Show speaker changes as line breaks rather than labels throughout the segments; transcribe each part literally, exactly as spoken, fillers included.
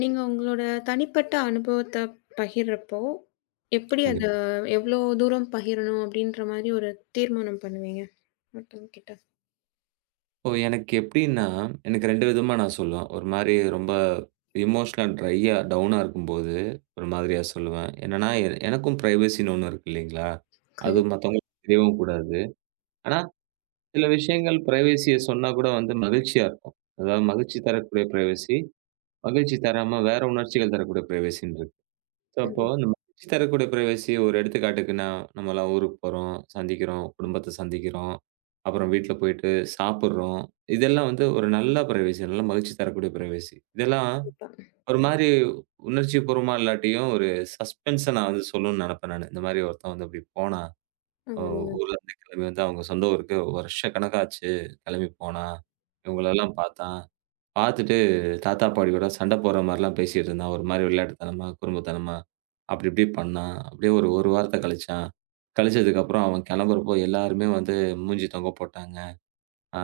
நீங்க உங்களோட தனிப்பட்ட அனுபவத்த பகிர்றப்போ, எப்படி அத
கண்டிப்பா.
எவ்ளோ தூரம் பகிரணும் அப்படின்ற மாரி ஒரு தீர்மானம் பண்ணுவீங்க மத்தவங்க கிட்ட?
இப்போ எனக்கு எப்படின்னா, எனக்கு ரெண்டு விதமா நான் சொல்லுவேன். ஒரு மாரி ரொம்ப எமோஷனல் ட்ரையா, டவுனா இருக்கும்போது, ஒரு மாதிரியா சொல்லுவேன். என்னன்னா, எ எனக்கும் பிரைவசின்னு ஒண்ணு இருக்கு இல்லைங்களா? அது
கண்டிப்பா,
மத்தவங்களுக்கு தெரியவும் கூடாது. ஆனா, சில விஷயங்கள் பிரைவசிய சொன்னா கூட வந்து மகிழ்ச்சியா இருக்கும். அதாவது மகிழ்ச்சி தரக்கூடிய பிரைவசி, மகிழ்ச்சி தராம வேற உணர்ச்சிகள் தரக்கூடிய பிரைவசின்னு இருக்கு. ஸோ, அப்போ
கண்டிப்பா.
இந்த மகிழ்ச்சி தரக்கூடிய பிரைவசி ஒரு எடுத்துக்காட்டுக்குன்னா, நம்மலாம் ஊருக்கு போறோம், சந்திக்கிறோம், குடும்பத்த சந்திக்கிறோம். அப்புறம் வீட்ல போயிட்டு சாப்பிடுறோம். இதெல்லாம் வந்து ஒரு நல்ல பிரைவசி. நல்ல மகிழ்ச்சி தரக்கூடிய பிரைவசி. இதெல்லாம் ஒரு மாரி உணர்ச்சிபூர்வமா இல்லாட்டியும், ஒரு சஸ்பென்ஸா நான் வந்து சொல்லணும்னு நெனப்பேன் நானு. இந்த மாரி ஒருத்தன் வந்து இப்டி போனா, அ
ஆமாங்க.
ஊர்லருந்து கிளம்பி வந்து அவங்க சொந்த ஊருக்கு வருஷக்கணக்காச்சு கிளம்பி போனான். இவங்களெல்லாம் பார்த்தான். பாத்துட்டு தாத்தா, பாட்டி கூட சண்ட போடுற மாரிலாம் பேசிட்டு இருந்தான். ஒரு மாரி விளையாட்டுத்தனமா, குறும்புத்தனமா, அப்டி இப்டி பண்ணான். அப்டியே ஒரு 1 வாரத்த கழிச்சான். கழிச்சதுக்கப்புறம் அவன் கெளம்புறப்போ எல்லாருமே வந்து மூஞ்சி தொங்க போட்டாங்க. ஆ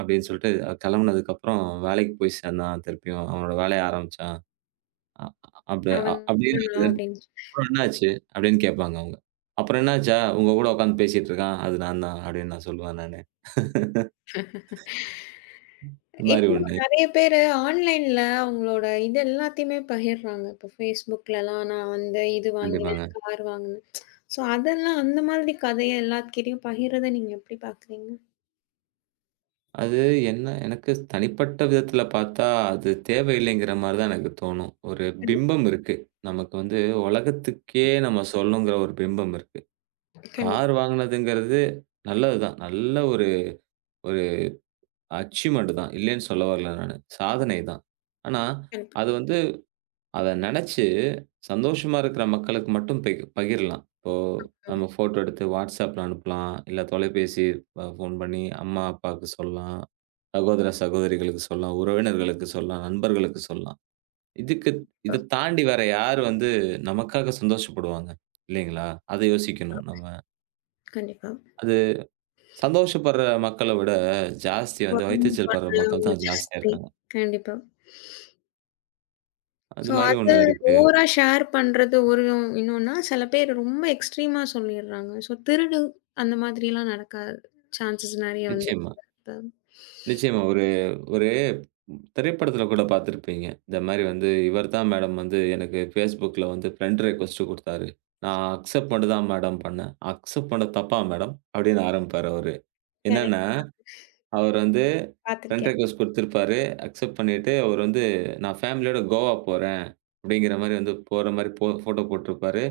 அப்டின்னு சொல்ட்டு கெளம்புனதுக்கப்புறம் வேலைக்கு போய் சேர்ந்தான் திருப்பியும். அவனோட வேலைய ஆரம்பிச்சான். அ அப்டி
அவன்
அப்டின்னு
தான் நான் அப்படின்னு
அதுக்கப்புறம்
சொல்.
என்னாச்சு? அப்டின்னு கேட்பாங்க அவங்க. அப்புறம் என்னாச்சா? உங்க கூட உட்காந்து பேசிட்டு இருக்கான். அது நான் தான் அப்டின்னு நான் சொல்லுவேன் நானு. இந்த மாரி
இப்போ
ஒண்ணு.
நெறைய பேரு ஆன்லைன்ல அவங்களோட இது எல்லாத்தையுமே பகிர்றாங்க. இப்போ Facebookலலாம் நான் வந்து இது வாங்கினேன்,
கண்டிப்பாங்க.
கார் வாங்கினேன். ஸோ அதெல்லாம் அந்த மாதிரி கதைய எல்லாத்துக்கிட்டயும் பகிர்றத நீங்க எப்படி பார்க்குறீங்க?
அது என்ன எனக்கு தனிப்பட்ட விதத்தில பார்த்தா, அது தேவையில்லைங்கிற மாரி தான் எனக்கு தோணும். ஒரு
கண்டிப்பா,
பிம்பம் இருக்கு. நமக்கு வந்து உலகத்துக்கே நம்ம சொல்லணுங்கிற ஒரு பிம்பம் இருக்கு.
கண்டிப்பா,
கார் வாங்கினதுங்கிறது நல்லது தான். நல்ல ஒரு ஒரு அச்சீவ்மெண்ட் தான். இல்லைன்னு சொல்ல வரல நானு. சாதனை தான். ஆனா,
கண்டிப்பா,
அது வந்து அத நெனச்சு சந்தோஷமா இருக்கிற மக்களுக்கு மட்டும் பெக் பகிரலாம். இப்போ நம்ம ஃபோட்டோ எடுத்து WhatsAppல அனுப்பலாம். இல்ல தொலைபேசி அ ஃபோன் பண்ணி அம்மா, அப்பாவுக்கு சொல்லலாம். சகோதர, சகோதரிகளுக்கு சொல்லலாம். உறவினர்களுக்கு சொல்லலாம். நண்பர்களுக்கு சொல்லலாம். இதுக்கு இத தாண்டி வேற யார் வந்து நமக்காக சந்தோஷப்படுவாங்க? இல்லைங்களா? அத யோசிக்கணும் நம்ம.
கண்டிப்பா.
அது சந்தோஷப்படுற மக்கள விட ஜாஸ்தி வந்து வயித்தெரிச்சல் படுற
ஒருமைப்பாடு
மக்கள் தான் ஜாஸ்தியா
ஜாஸ்தி.
இருக்காங்க.
கண்டிப்பா.
அது
ஸோ
மாரி
அது
ஒண்ணு இருக்கு.
ஓவரா ஷேர் பண்றது ஒரு இன்னொன்னா, சில பேர் ரொம்ப எக்ஸ்ட்ரீமா சொல்லிர்றாங்க. ஸோ திருடு அந்த மாதிரிலாம் நடக்க சான்சஸ் நெறைய வந்து.
நிச்சயமா.
இப்ப
நிச்சயமா. ஒரு ஒரு திரைப்படத்துல கூட பார்த்திருப்பீங்க. இந்த மாரி வந்து இவர் தான் மேடம் வந்து எனக்கு Facebookல வந்து ஃப்ரெண்ட் ரிக்வெஸ்ட் குடுத்தாரு. நான் அக்செப்ட் மட்டும் தான் மேடம் பண்ணேன். அக்செப்ட் பண்ணது தப்பா மேடம்? அப்படின்னு ஆரம்பிப்பாரு அவரு.
கரெக்ட்.
என்னன்னா, அவர் வந்து ஃப்ரெண்ட்
பார்த்துருக்கேன்.
ரிக்வெஸ்ட் குடுத்திருப்பாரு. அக்செப்ட் பண்ணிட்டு அவரு வந்து, "நான் ஃபேமிலியோட கோவா போறேன்." அப்படிங்கிற மாரி வந்து போற மாரி போ ஃபோட்டோ போட்டிருப்பாரு.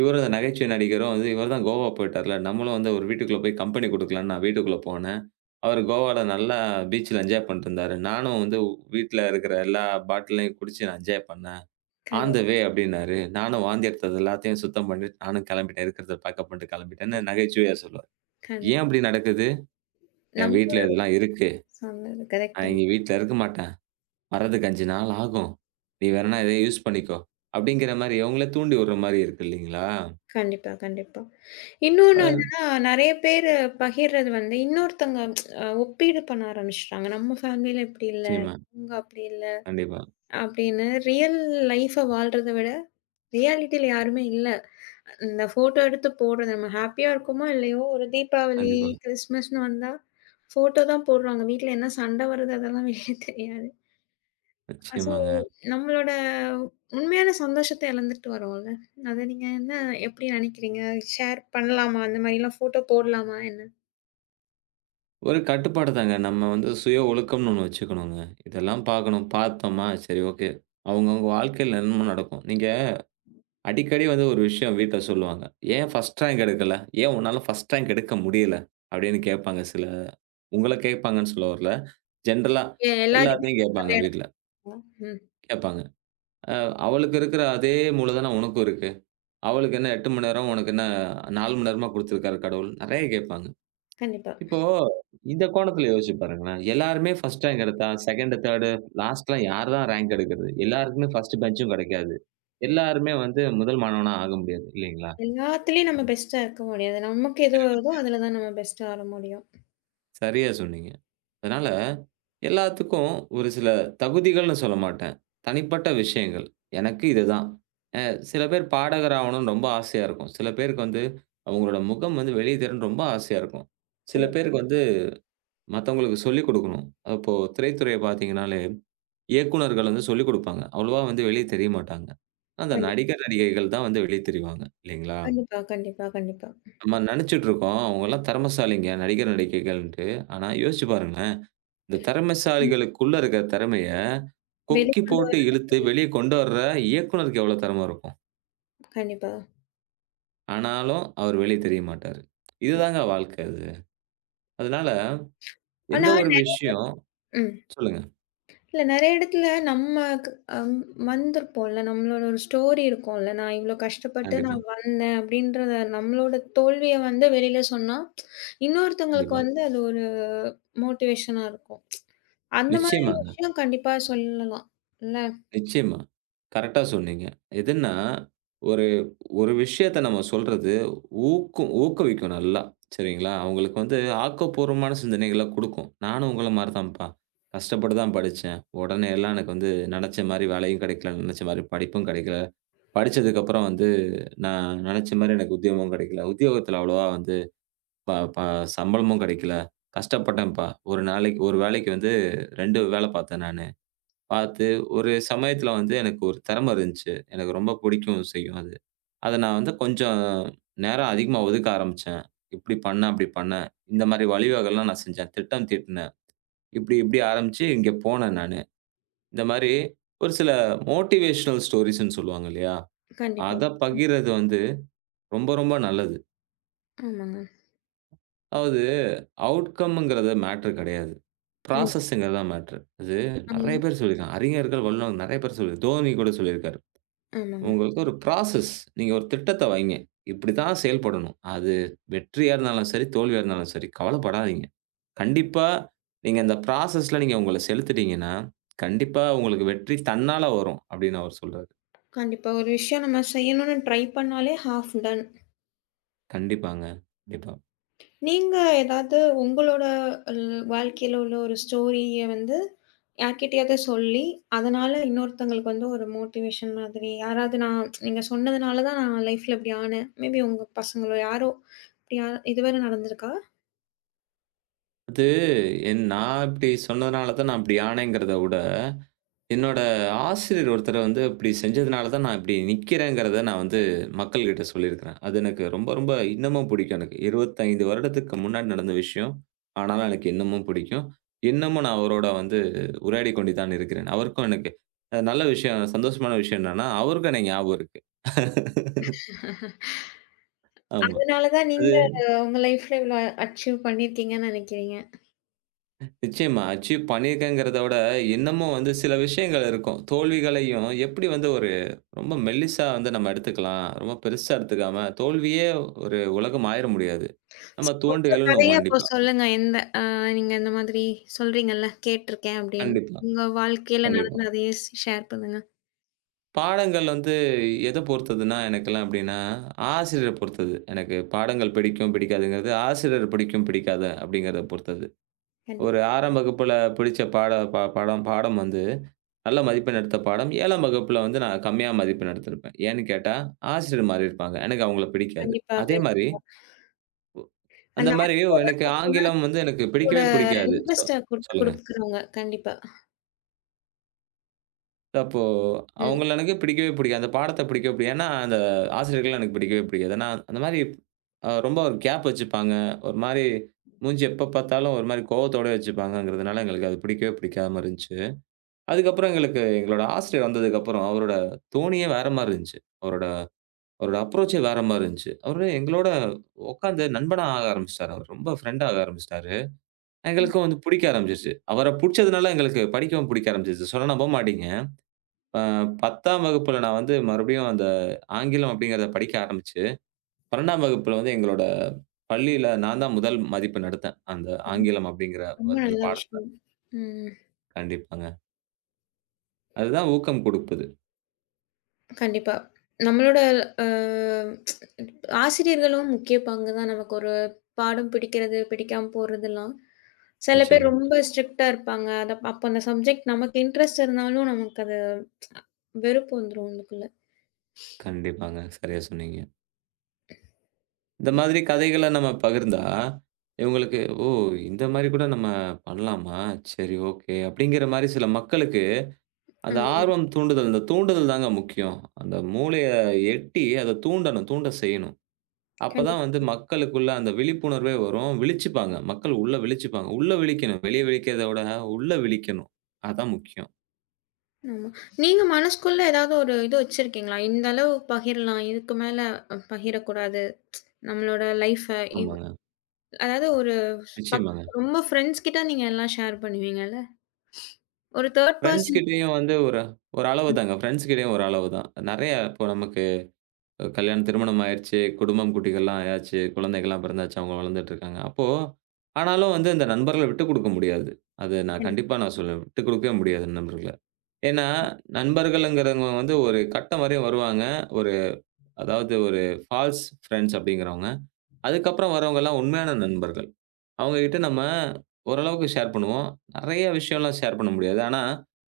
இவரும் அந்த நகைச்சுவை நடிகரும் வந்து, "இவர் தான் கோவா போயிட்டார்ல, நம்மளும் வந்து ஒரு வீட்டுக்குள்ள போய் கம்பெனி குடுக்கலாம்ன்னு நான் வீட்டுக்குள்ள போனேன். அவரு கோவால நல்லா பீச்சுல என்ஜாய் பண்ணிட்டு இருந்தாரு. நானும் வந்து வீட்ல இருக்கிற எல்லா பாட்டிலையும் குடிச்சு நான் என்ஜாய் பண்ணேன். ஆன் த
கண்டிப்பா,
வே அப்படின்னாரு. நானும் வாந்தி எடுத்தது எல்லாத்தையும் சுத்தம் பண்ணிட்டு நானும் கெளம்பிட்டேன். இருக்கிறத பேக்கப் பண்ணிட்டு கெளம்பிட்டேன்னு" நகைச்சுவையா சொல்லுவாரு.
கண்டிப்பா.
ஏன் அப்படி நடக்குது? "என்
நம்ம
வீட்ல இதெல்லாம் இருக்கு.
சொன்னது
நான்
கரெக்ட்டுங்க.
இங்க வீட்ல இருக்க மாட்டேன். வர்றதுக்கு அஞ்சு நாள் ஆகும். நீ வேணுனா இத யூஸ் பண்ணிக்கோ. அப்படிங்கிற மாரி அவங்கள தூண்டி விடுற மாரி இருக்கு இல்லைங்களா?
கண்டிப்பா, கண்டிப்பா. இன்னொன்னு
அது
என்னன்னா, நெறைய பேரு பகிர்றது வந்து இன்னொருத்தங்க அ ஒப்பீடு பண்ண ஆரம்பிச்சுட்டாங்க. நம்ம ஃபேமிலில இப்படி இல்ல,
நிச்சயமா.
அவங்க அப்படி இல்ல
கண்டிப்பா,
அப்படின்னு ரியல் லைஃப வாழ்றத விட ரியாலிட்டில யாருமே இல்ல. இந்த ஃபோட்டோ எடுத்து போடுறது, நம்ம ஹேப்பியா இருக்கோமோ இல்லையோ, ஒரு தீபாவளி,
கண்டிப்பா.
கிறிஸ்மஸ்ன்னு வந்தா ஃபோட்டோ தான் போடுறாங்க. வீட்ல என்ன சண்டை வருது அதெல்லாம் வெளிய தெரியாது. அ சோ
நிச்சயமாங்க.
நம்மளோட உண்மையான சந்தோஷத்த இழந்துட்டு வரோம்ல. அத நீங்க என்ன எப்படி நினைக்கிறீங்க? ஷேர் பண்ணலாமா? அந்த மாரிலாம் ஃபோட்டோ போடலாமா என்ன?
ஒரு கட்டுப்பாடு தாங்க. நம்ம வந்து சுய ஒழுக்கம்னு ஒண்ணு வச்சுக்கணுங்க. இதெல்லாம் பார்க்கணும். பார்த்தோமா, சரி ஓகே. அவங்கவங்க வாழ்க்கையில என்னமோ நடக்கும். நீங்க அடிக்கடி வந்து ஒரு விஷயம் வீட்ல சொல்லுவாங்க. "ஏன் ஃபர்ஸ்ட் ரேங்க் எடுக்கல? ஏன் உன்னால ஃபர்ஸ்ட் ரேங்க் எடுக்க முடியல?" அப்படின்னு கேட்பாங்க சில உங்கள கேட்பாங்கன்னு சொல்ல வரல. ஜென்ரலா
எ எல்லாரையுமே.
எல்லாத்தையும் கேட்பாங்க வீட்ல.
ம்.
கேட்பாங்க. அ அவளுக்கு இருக்கிற அதே மூளதான உனக்கும் இருக்கு. அவளுக்கு என்ன எட்டு மணி நேரம், உனக்கு என்ன நாலு மணி நேரமா குடுத்திருக்காரு கடவுள். நெறைய கேட்பாங்க.
கண்டிப்பா.
இப்போ இந்த கோணத்துல யோசிச்சு பாருங்களேன். எல்லாருமே ஃபர்ஸ்ட் ரேங்க் எடுத்தா, ரெண்டு, மூணு லாஸ்ட்லாம் யார் தான் ரேங்க் எடுக்கிறது? எல்லாருக்குமே ஃபர்ஸ்ட் பெஞ்சும் கிடைக்காது. எல்லாருமே வந்து முதல் மாணவனா ஆக முடியாது இல்லைங்களா?
எல்லாத்துலயும் நம்ம பெஸ்ட்டா இருக்க முடியாது. நமக்கு எது வருதோ அதுல தான் நம்ம பெஸ்ட்டா வர முடியும்.
சரியா சொன்னீங்க. அதனால எல்லாத்துக்கும் ஒரு சில தகுதிகள்னு சொல்ல மாட்டேன். தனிப்பட்ட விஷயங்கள். எனக்கு இதுதான். சில பேர் பாடகர் ஆவணும்னு ரொம்ப ஆசையா இருக்கும். சில பேருக்கு வந்து அவங்களோட முகம் வந்து வெளிய தெரியணும்னு ரொம்ப ஆசையா இருக்கும். சில
கண்டிப்பா,
பேருக்கு ம். வந்து மத்தவங்களுக்கு சொல்லிக் குடுக்கணும். அப்போ திரைத்துறைய பார்த்தீங்கன்னாலே, இயக்குனர்கள் வந்து சொல்லிக் குடுப்பாங்க. அவ்வளவா வந்து வெளிய தெரிய மாட்டாங்க. அந்த
கண்டிப்பா,
நடிகர், நடிகைகள் தான் வந்து வெளிய தெரிவாங்க. இல்லைங்களா?
கண்டிப்பா, கண்டிப்பா, கண்டிப்பா.
நம்ம நெனச்சுட்டு இருக்கோம், அவங்கலாம் திறமைசாலிங்க நடிகர், நடிகைகள்ன்ட்டு. ஆனா யோசிச்சு பாருங்களேன், இந்த திறமைசாலிகளுக்குள்ள இருக்கிற திறமைய கொக்கி
வெளிக்கொண்டு
போட்டு
வர.
இழுத்து வெளிய கொண்டு வர்ற இயக்குனருக்கு எவ்வளோ திறம இருக்கும்?
கண்டிப்பா.
ஆனாலும் அவரு வெளிய தெரிய மாட்டாரு.
ம்.
இதுதாங்க வாழ்க்கை அது. அதனால எந்த
ஆனா
ஒரு
நெ.
விஷயம்
ம்.
சொல்லுங்க.
இல்ல நெறைய இடத்துல நம்ம க் அம் வந்திருப்போம்ல. நம்மளோட ஒரு ஸ்டோரி இருக்கும்ல. நான் இவ்ளோ கஷ்டப்பட்டு
கண்டிப்பா,
நான் வந்தேன் அப்படின்றத, நம்மளோட தோல்விய வந்து வெளியில சொன்னா, இன்னொருத்தவங்களுக்கு
கண்டிப்பா.
வந்து அது ஒரு மோட்டிவேஷனா இருக்கும். அந்த மாதிரி
நிச்சயமாங்க,
விஷயம் கண்டிப்பா சொல்லலாம். இல்ல?
நிச்சயமா. கரெக்ட்டா சொன்னீங்க. எதுன்னா, ஒரு ஒரு விஷயத்த நம்ம சொல்றது ஊக்கும் ஊக்குவிக்கும் நல்லா. சரிங்களா? அவங்களுக்கு வந்து ஆக்கப்பூர்வமான சிந்தனைகள குடுக்கும். நானும் உங்கள மாரி தான்ப்பா. கஷ்டப்பட்டு தான் படிச்சேன். உடனே எல்லாம் எனக்கு வந்து நெனச்ச மாரி வேலையும் கெடைக்கல, நெனச்ச மாரி படிப்பும் கெடைக்கல. படிச்சதுக்கப்புறம் வந்து நான் நெனச்ச மாரி எனக்கு உத்தியோகமும் கெடைக்கல. உத்தியோகத்தில அவ்வளவா வந்து ப ப சம்பளமும் கிடைக்கல. கஷ்டப்பட்டேன்ப்பா. ஒரு நாளைக்கு ஒரு வேலைக்கு வந்து ரெண்டு வேலை பார்த்தேன் நானு. பார்த்து ஒரு சமயத்துல வந்து எனக்கு ஒரு திறமை இருந்துச்சு. எனக்கு ரொம்ப பிடிக்கவும் செய்யும் அது. அத நான் வந்து கொஞ்சம் நேரம் அதிகமா ஒதுக்க ஆரம்பிச்சேன். இப்படி பண்ணேன், அப்படி பண்ணேன். இந்த மாரி வழிவகைலாம் நான் செஞ்சேன். திட்டம் தீட்டுனேன். இப்படி இப்படி ஆரம்பிச்சு இங்க போனேன் நானு. இந்த மாரி ஒரு சில மோட்டிவேஷனல் ஸ்டோரீஸ்ன்னு சொல்லுவாங்க இல்லையா?
கண்டிப்பா.
அத பகிர்றது வந்து ரொம்ப ரொம்ப நல்லது.
ஆமாங்க.
அதாவது அவுட்கம்ங்கிறது மேட்டர் கிடையாது.
ம்.
ப்ராசஸ்ங்கிறது தான் மேட்டர். அது
ஆமா.
நெறைய பேர் சொல்லியிருக்காங்க. அறிஞர்கள், வல்லுநர்கள் நெறைய பேர் சொல்லி தோனி கூட சொல்லியிருக்காரு.
ஆமாங்க.
உங்களுக்கு ஒரு ப்ராசஸ். நீங்க ஒரு திட்டத்த வைங்க. இப்படித்தான் செயல்படணும். அது வெற்றியா இருந்தாலும் சரி, தோல்வியா இருந்தாலும் சரி, கவலைப்படாதீங்க. கண்டிப்பா நீங்க அந்த ப்ராசஸ்ல நீங்க உங்கள செலுத்திட்டீங்கன்னா, கண்டிப்பா உங்களுக்கு வெற்றி தன்னால வரும் அப்படின்னு அவர் சொல்றாரு.
கண்டிப்பா. ஒரு விஷயம் நம்ம செய்யணும்னு ட்ரை பண்ணாலே ஹாஃப் டன்.
கண்டிப்பாங்க. கண்டிப்பா.
நீங்க ஏதாவது உங்களோட அல் வாழ்க்கையில உள்ள ஒரு ஸ்டோரிய வந்து யார்கிட்டயாவது சொல்லி, அதனால இன்னொருத்தங்களுக்கு வந்து ஒரு மோட்டிவேஷன் மாதிரி, யாராவது நான் நீங்க சொன்னதுனால தான் நான் லைஃப்ல இப்படி ஆனேன், மேபி உங்க பசங்களோ யாரோ, இப்படி யா இதுவரை நடந்திருக்கா?
அது என் நான் இப்படி சொன்னதுனால தான் நான் இப்படி ஆனேங்கிறத விட என்னோட ஆசிரியர் ஒருத்தர் வந்து இப்டி செஞ்சதுனால தான் நான் இப்டி நிக்கிறேங்கிறத நான் வந்து மக்கள்கிட்ட சொல்லியிருக்கிறேன். அது எனக்கு ரொம்ப, ரொம்ப இன்னமும் பிடிக்கும் எனக்கு. இருபத்தி ஐந்து வருடத்துக்கு முன்னாடி நடந்த விஷயம். ஆனாலும் எனக்கு இன்னமும் பிடிக்கும். இன்னமும் நான் அவரோட வந்து உரையாடிக் கொண்டு தான் இருக்கிறேன். அவருக்கும் எனக்கு அ நல்ல விஷயம் சந்தோஷமான விஷயம் என்னன்னா, அவருக்கும் எனக்கு ஞாபகம் இருக்கு. ஆமா.
அதனால தான்
அது
நீங்க அஹ், உங்க லைஃப்ல இவ்வளோ அச்சீவ் பண்ணியிருக்கீங்கன்னு நினைக்கிறீங்க.
நிச்சயமா. அச்சீவ் பண்ணியிருக்கேங்கிறத விட, இன்னமும் வந்து சில விஷயங்கள் இருக்கும். தோல்விகளையும் எப்படி வந்து ஒரு ரொம்ப மெல்லிசா வந்து நம்ம எடுத்துக்கலாம். ரொம்ப பெருசா எடுத்துக்காம, தோல்வியே ஒரு உலகம் ஆயிற முடியாது.
ஸோ
நம்ம தோண்டி
உங்க
எழுணும்
கதைய அப்போ
கண்டிப்பா.
சொல்லுங்க. எந்த அ நீங்க இந்த மாதிரி சொல்றீங்கல்ல கேட்டிருக்கேன் அப்படின்னு.
கண்டிப்பா,
உங்க வாழ்க்கையில
கண்டிப்பா.
நடந்த அதையே ஷேர் பண்ணுங்க.
பாடங்கள் வந்து எத பொறுத்ததுன்னா, எனக்கெல்லாம் எப்படின்னா, ஆசிரியர பொறுத்தது. எனக்கு பாடங்கள் பிடிக்கும், பிடிக்காதுங்கிறது, ஆசிரியர் பிடிக்கும், பிடிக்காத அப்படிங்கிறத பொறுத்தது.
கண்டிப்பா,
ஒரு 6ஆம் வகுப்புல பிடிச்ச பாட ப படம் பாடம் வந்து நல்ல மதிப்பெண் எடுத்த பாடம் 7ஆம் வகுப்புல வந்து நான் கம்மியா மதிப்பெண் எடுத்திருப்பேன். ஏன்னு கேட்டா, ஆசிரியர் மாறியிருப்பாங்க. எனக்கு அவங்கள பிடிக்காது.
கண்டிப்பா.
அதே
கண்.
மாரி ஒ அந்த
அந்த
மாரி
ஆசிரியர் தான்
எனக்கு
அந்த
ஆங்கிலம் வந்து எனக்கு
பொண்ணோட
பிடிக்கவே பிடிக்காது. சொ
இன்ட்ரெஸ்ட்ட குடுக்
சொல்லுங்க.
குடுக்குறாங்க. கண்டிப்பா.
அப்போ
ம்.
அவங்கள எனக்கு பிடிக்கவே பிடிக்காது. அந்த பாடத்த பிடிக்கவே பிடிக்காது. ஏன்னா, அந்த ஆசிரியர்கள் எனக்கு பிடிக்கவே பிடிக்காது. ஏன்னா, அந்த மாரி அ ரொம்ப ஒரு கேப் வச்சுப்பாங்க. ஒரு மாரி மூஞ்சி எப்ப பார்த்தாலும் ஒரு மாரி கோவத்தோட வச்சுப்பாங்கங்கிறதுனால எங்களுக்கு அது பிடிக்கவே பிடிக்காம இருந்துச்சு. அதுக்கப்புறம் எங்களுக்கு எங்களோட ஆசிரியர் வந்ததுக்கப்புறம் அவரோட தோணியே வேற மாரி இருந்துச்சு. அவரோட அவரோட அப்ரோச்சே வேற மாரி இருந்துச்சு. அவரு எங்களோட உட்காந்து நண்பனா ஆக ஆரம்பிச்சுட்டாரு. அவரு ரொம்ப ஃப்ரெண்ட் ஆக ஆரம்பிச்சுட்டாரு. எங்களுக்கும் வந்து புடிக்க ஆரம்பிச்சுருச்சு. அவர புடிச்சதுனால எங்களுக்கு படிக்கவும் புடிக்க ஆரம்பிச்சுருச்சு. சொன்னா நம்ப மாட்டீங்க. அ 10ஆம் வகுப்புல நான் வந்து மறுபடியும் அந்த ஆங்கிலம் அப்படிங்கிறத படிக்க ஆரம்பிச்சு, 12ஆம் வகுப்புல வந்து எங்களோட பள்ளியில நான் தான் முதல் மதிப்பெண் எடுத்தேன். அந்த
ம்.
ஆங்கிலம் அப்படிங்கிற
ரொம்ப
ஒரு- அந்த
நல்ல
பாடத்துல.
விஷயம். ம்.
கண்டிப்பாங்க. அதுதான் ஊக்கம் குடுப்பது.
கண்டிப்பா. நம்மளோட அ ஆசிரியர்களும் முக்கிய பங்கு தான். நமக்கு ஒரு பாடம் பிடிக்கிறது, பிடிக்காம போறதெல்லாம். சில பேர்
நிச்சயமா.
ரொம்ப ஸ்ட்ரிக்ட்டா இருப்பாங்க. அத அப்ப அந்த சப்ஜெக்ட் நமக்கு இன்ட்ரெஸ்ட் இருந்தாலும் நமக்கு அது வெறுப்பு வந்துரும் உள்ளுக்குள்ள.
கண்டிப்பாங்க. சரியா சொன்னீங்க. இந்த மாதிரி கதைகள நம்ம பகிர்ந்தா, இவங்களுக்கு "ஓ! இந்த மாரி கூட நம்ம பண்ணலாமா? சரி, ஓகே." அப்படிங்கிற மாரி சில மக்களுக்கு அந்த
ஆமா.
ஆர்வம் தூண்டுதல், இந்த தூண்டுதல் தாங்க முக்கியம். அந்த மூளைய எட்டி அத தூண்டணும், தூண்ட செய்யணும். அப்பதான்
கண்டிப்பா.
வந்து மக்களுக்குள்ள அந்த விழிப்புணர்வே வரும். விழிச்சுப்பாங்க. மக்கள் உள்ள விழிச்சுப்பாங்க. உள்ள விழிக்கணும். வெளிய விழிக்கிறத விட உள்ள விழிக்கணும். அதான் முக்கியம்.
ஆமா. நீங்க மனசுக்குள்ள ஏதாவது ஒரு இது வச்சிருக்கீங்களா? இந்த அளவு பகிரலாம், இதுக்கு மேல பகிரக்கூடாது. நம்மளோட லைஃப,
ஆமாங்க.
அதாவது ஒரு பக்
நிச்சயமாங்க.
ரொம்ப ஃப்ரெண்ட்ஸ் கிட்ட நீங்க எல்லாம் ஷேர் பண்ணுவீங்கல்ல? ஒரு மூணு
ஃபிரெண்ட்ஸ்
பெர்சன்.
கிட்டயும் வந்து ஒரு ஒரு அளவு தாங்க. ஃபிரெண்ட்ஸ் கிட்டயும் ஒரு அளவு தான். நெறைய இப்போ நமக்கு கல்யாணம் திருமணம் ஆயிருச்சு. குடும்பம், குட்டிகள்லாம் ஆயாச்சு. குழந்தைகள்லாம் பிறந்தாச்சு. அவங்க வளர்ந்துட்டு இருக்காங்க. அப்போ ஆனாலும் வந்து இந்த நண்பர்கள விட்டுக் குடுக்க முடியாது. அது நான்
கண்டிப்பா.
கண்டிப்பா நான் சொல்லுவேன். விட்டுக் குடுக்கவே முடியாது நண்பர்கள. ஏன்னா, நண்பர்கள்ங்கிறவங்க வந்து ஒரு கட்டம் வரையும் வருவாங்க. ஒரு அதாவது ஒரு ஃபால்ஸ் ஃபிரெண்ட்ஸ் அப்படிங்கிறவங்க. அதுக்கப்புறம் வரவங்கலாம் உண்மையான நண்பர்கள். அவங்க கிட்ட நம்ம ஓரளவுக்கு ஷேர் பண்ணுவோம். நெறைய விஷயம்லாம் ஷேர் பண்ண முடியாது. ஆனா,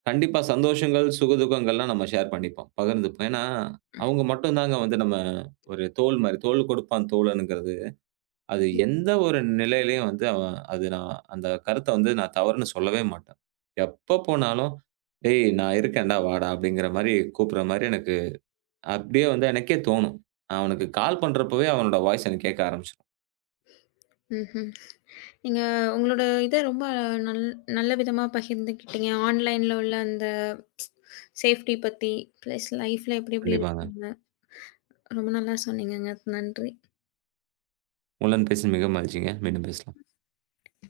கண்டிப்பா சந்தோஷங்கள், சுகதுக்கங்கள்லாம் நம்ம ஷேர் பண்ணிப்போம். பகிர்ந்துப்போம். ஏன்னா, அவங்க மட்டும் தாங்க வந்து நம்ம ஒரு தோள் மாரி. தோள் கொடுப்பான் தோழனுங்கிறது. அது எந்த ஒரு நிலையிலயும் வந்து அவன் அது நான் அந்த கருத்த வந்து நான் தவறுன்னு சொல்லவே மாட்டேன். எப்ப போனாலும், "டேய் நான் இருக்கேன்டா வாடா" அப்படிங்கிற மாரி கூப்பிடுற மாரி எனக்கு அப்படியே வந்து எனக்கே தோணும். நான் அவனுக்கு கால் பண்றப்பவே அவனோட வாய்ஸ் எனக்கு கேட்க ஆரம்பிச்சுரும்.
ம்ஹ்ம். நீங்க உங்களோட இத ரொம்ப நல் நல்ல விதமா பகிர்ந்துக்கிட்டீங்க. ஆன்லைன்ல உள்ள அந்த சேஃப்டி பத்தி, பிளஸ் லைஃப்ல எப்டி எப்டி
கண்டிப்பாங்க.
இருக்கணும்னு. ரொம்ப நல்லா சொன்னீங்கங்க. நன்றி.
உங்களுடன் பேசி மிக மகிழ்ச்சிங்க. மீண்டும் பேசலாம்.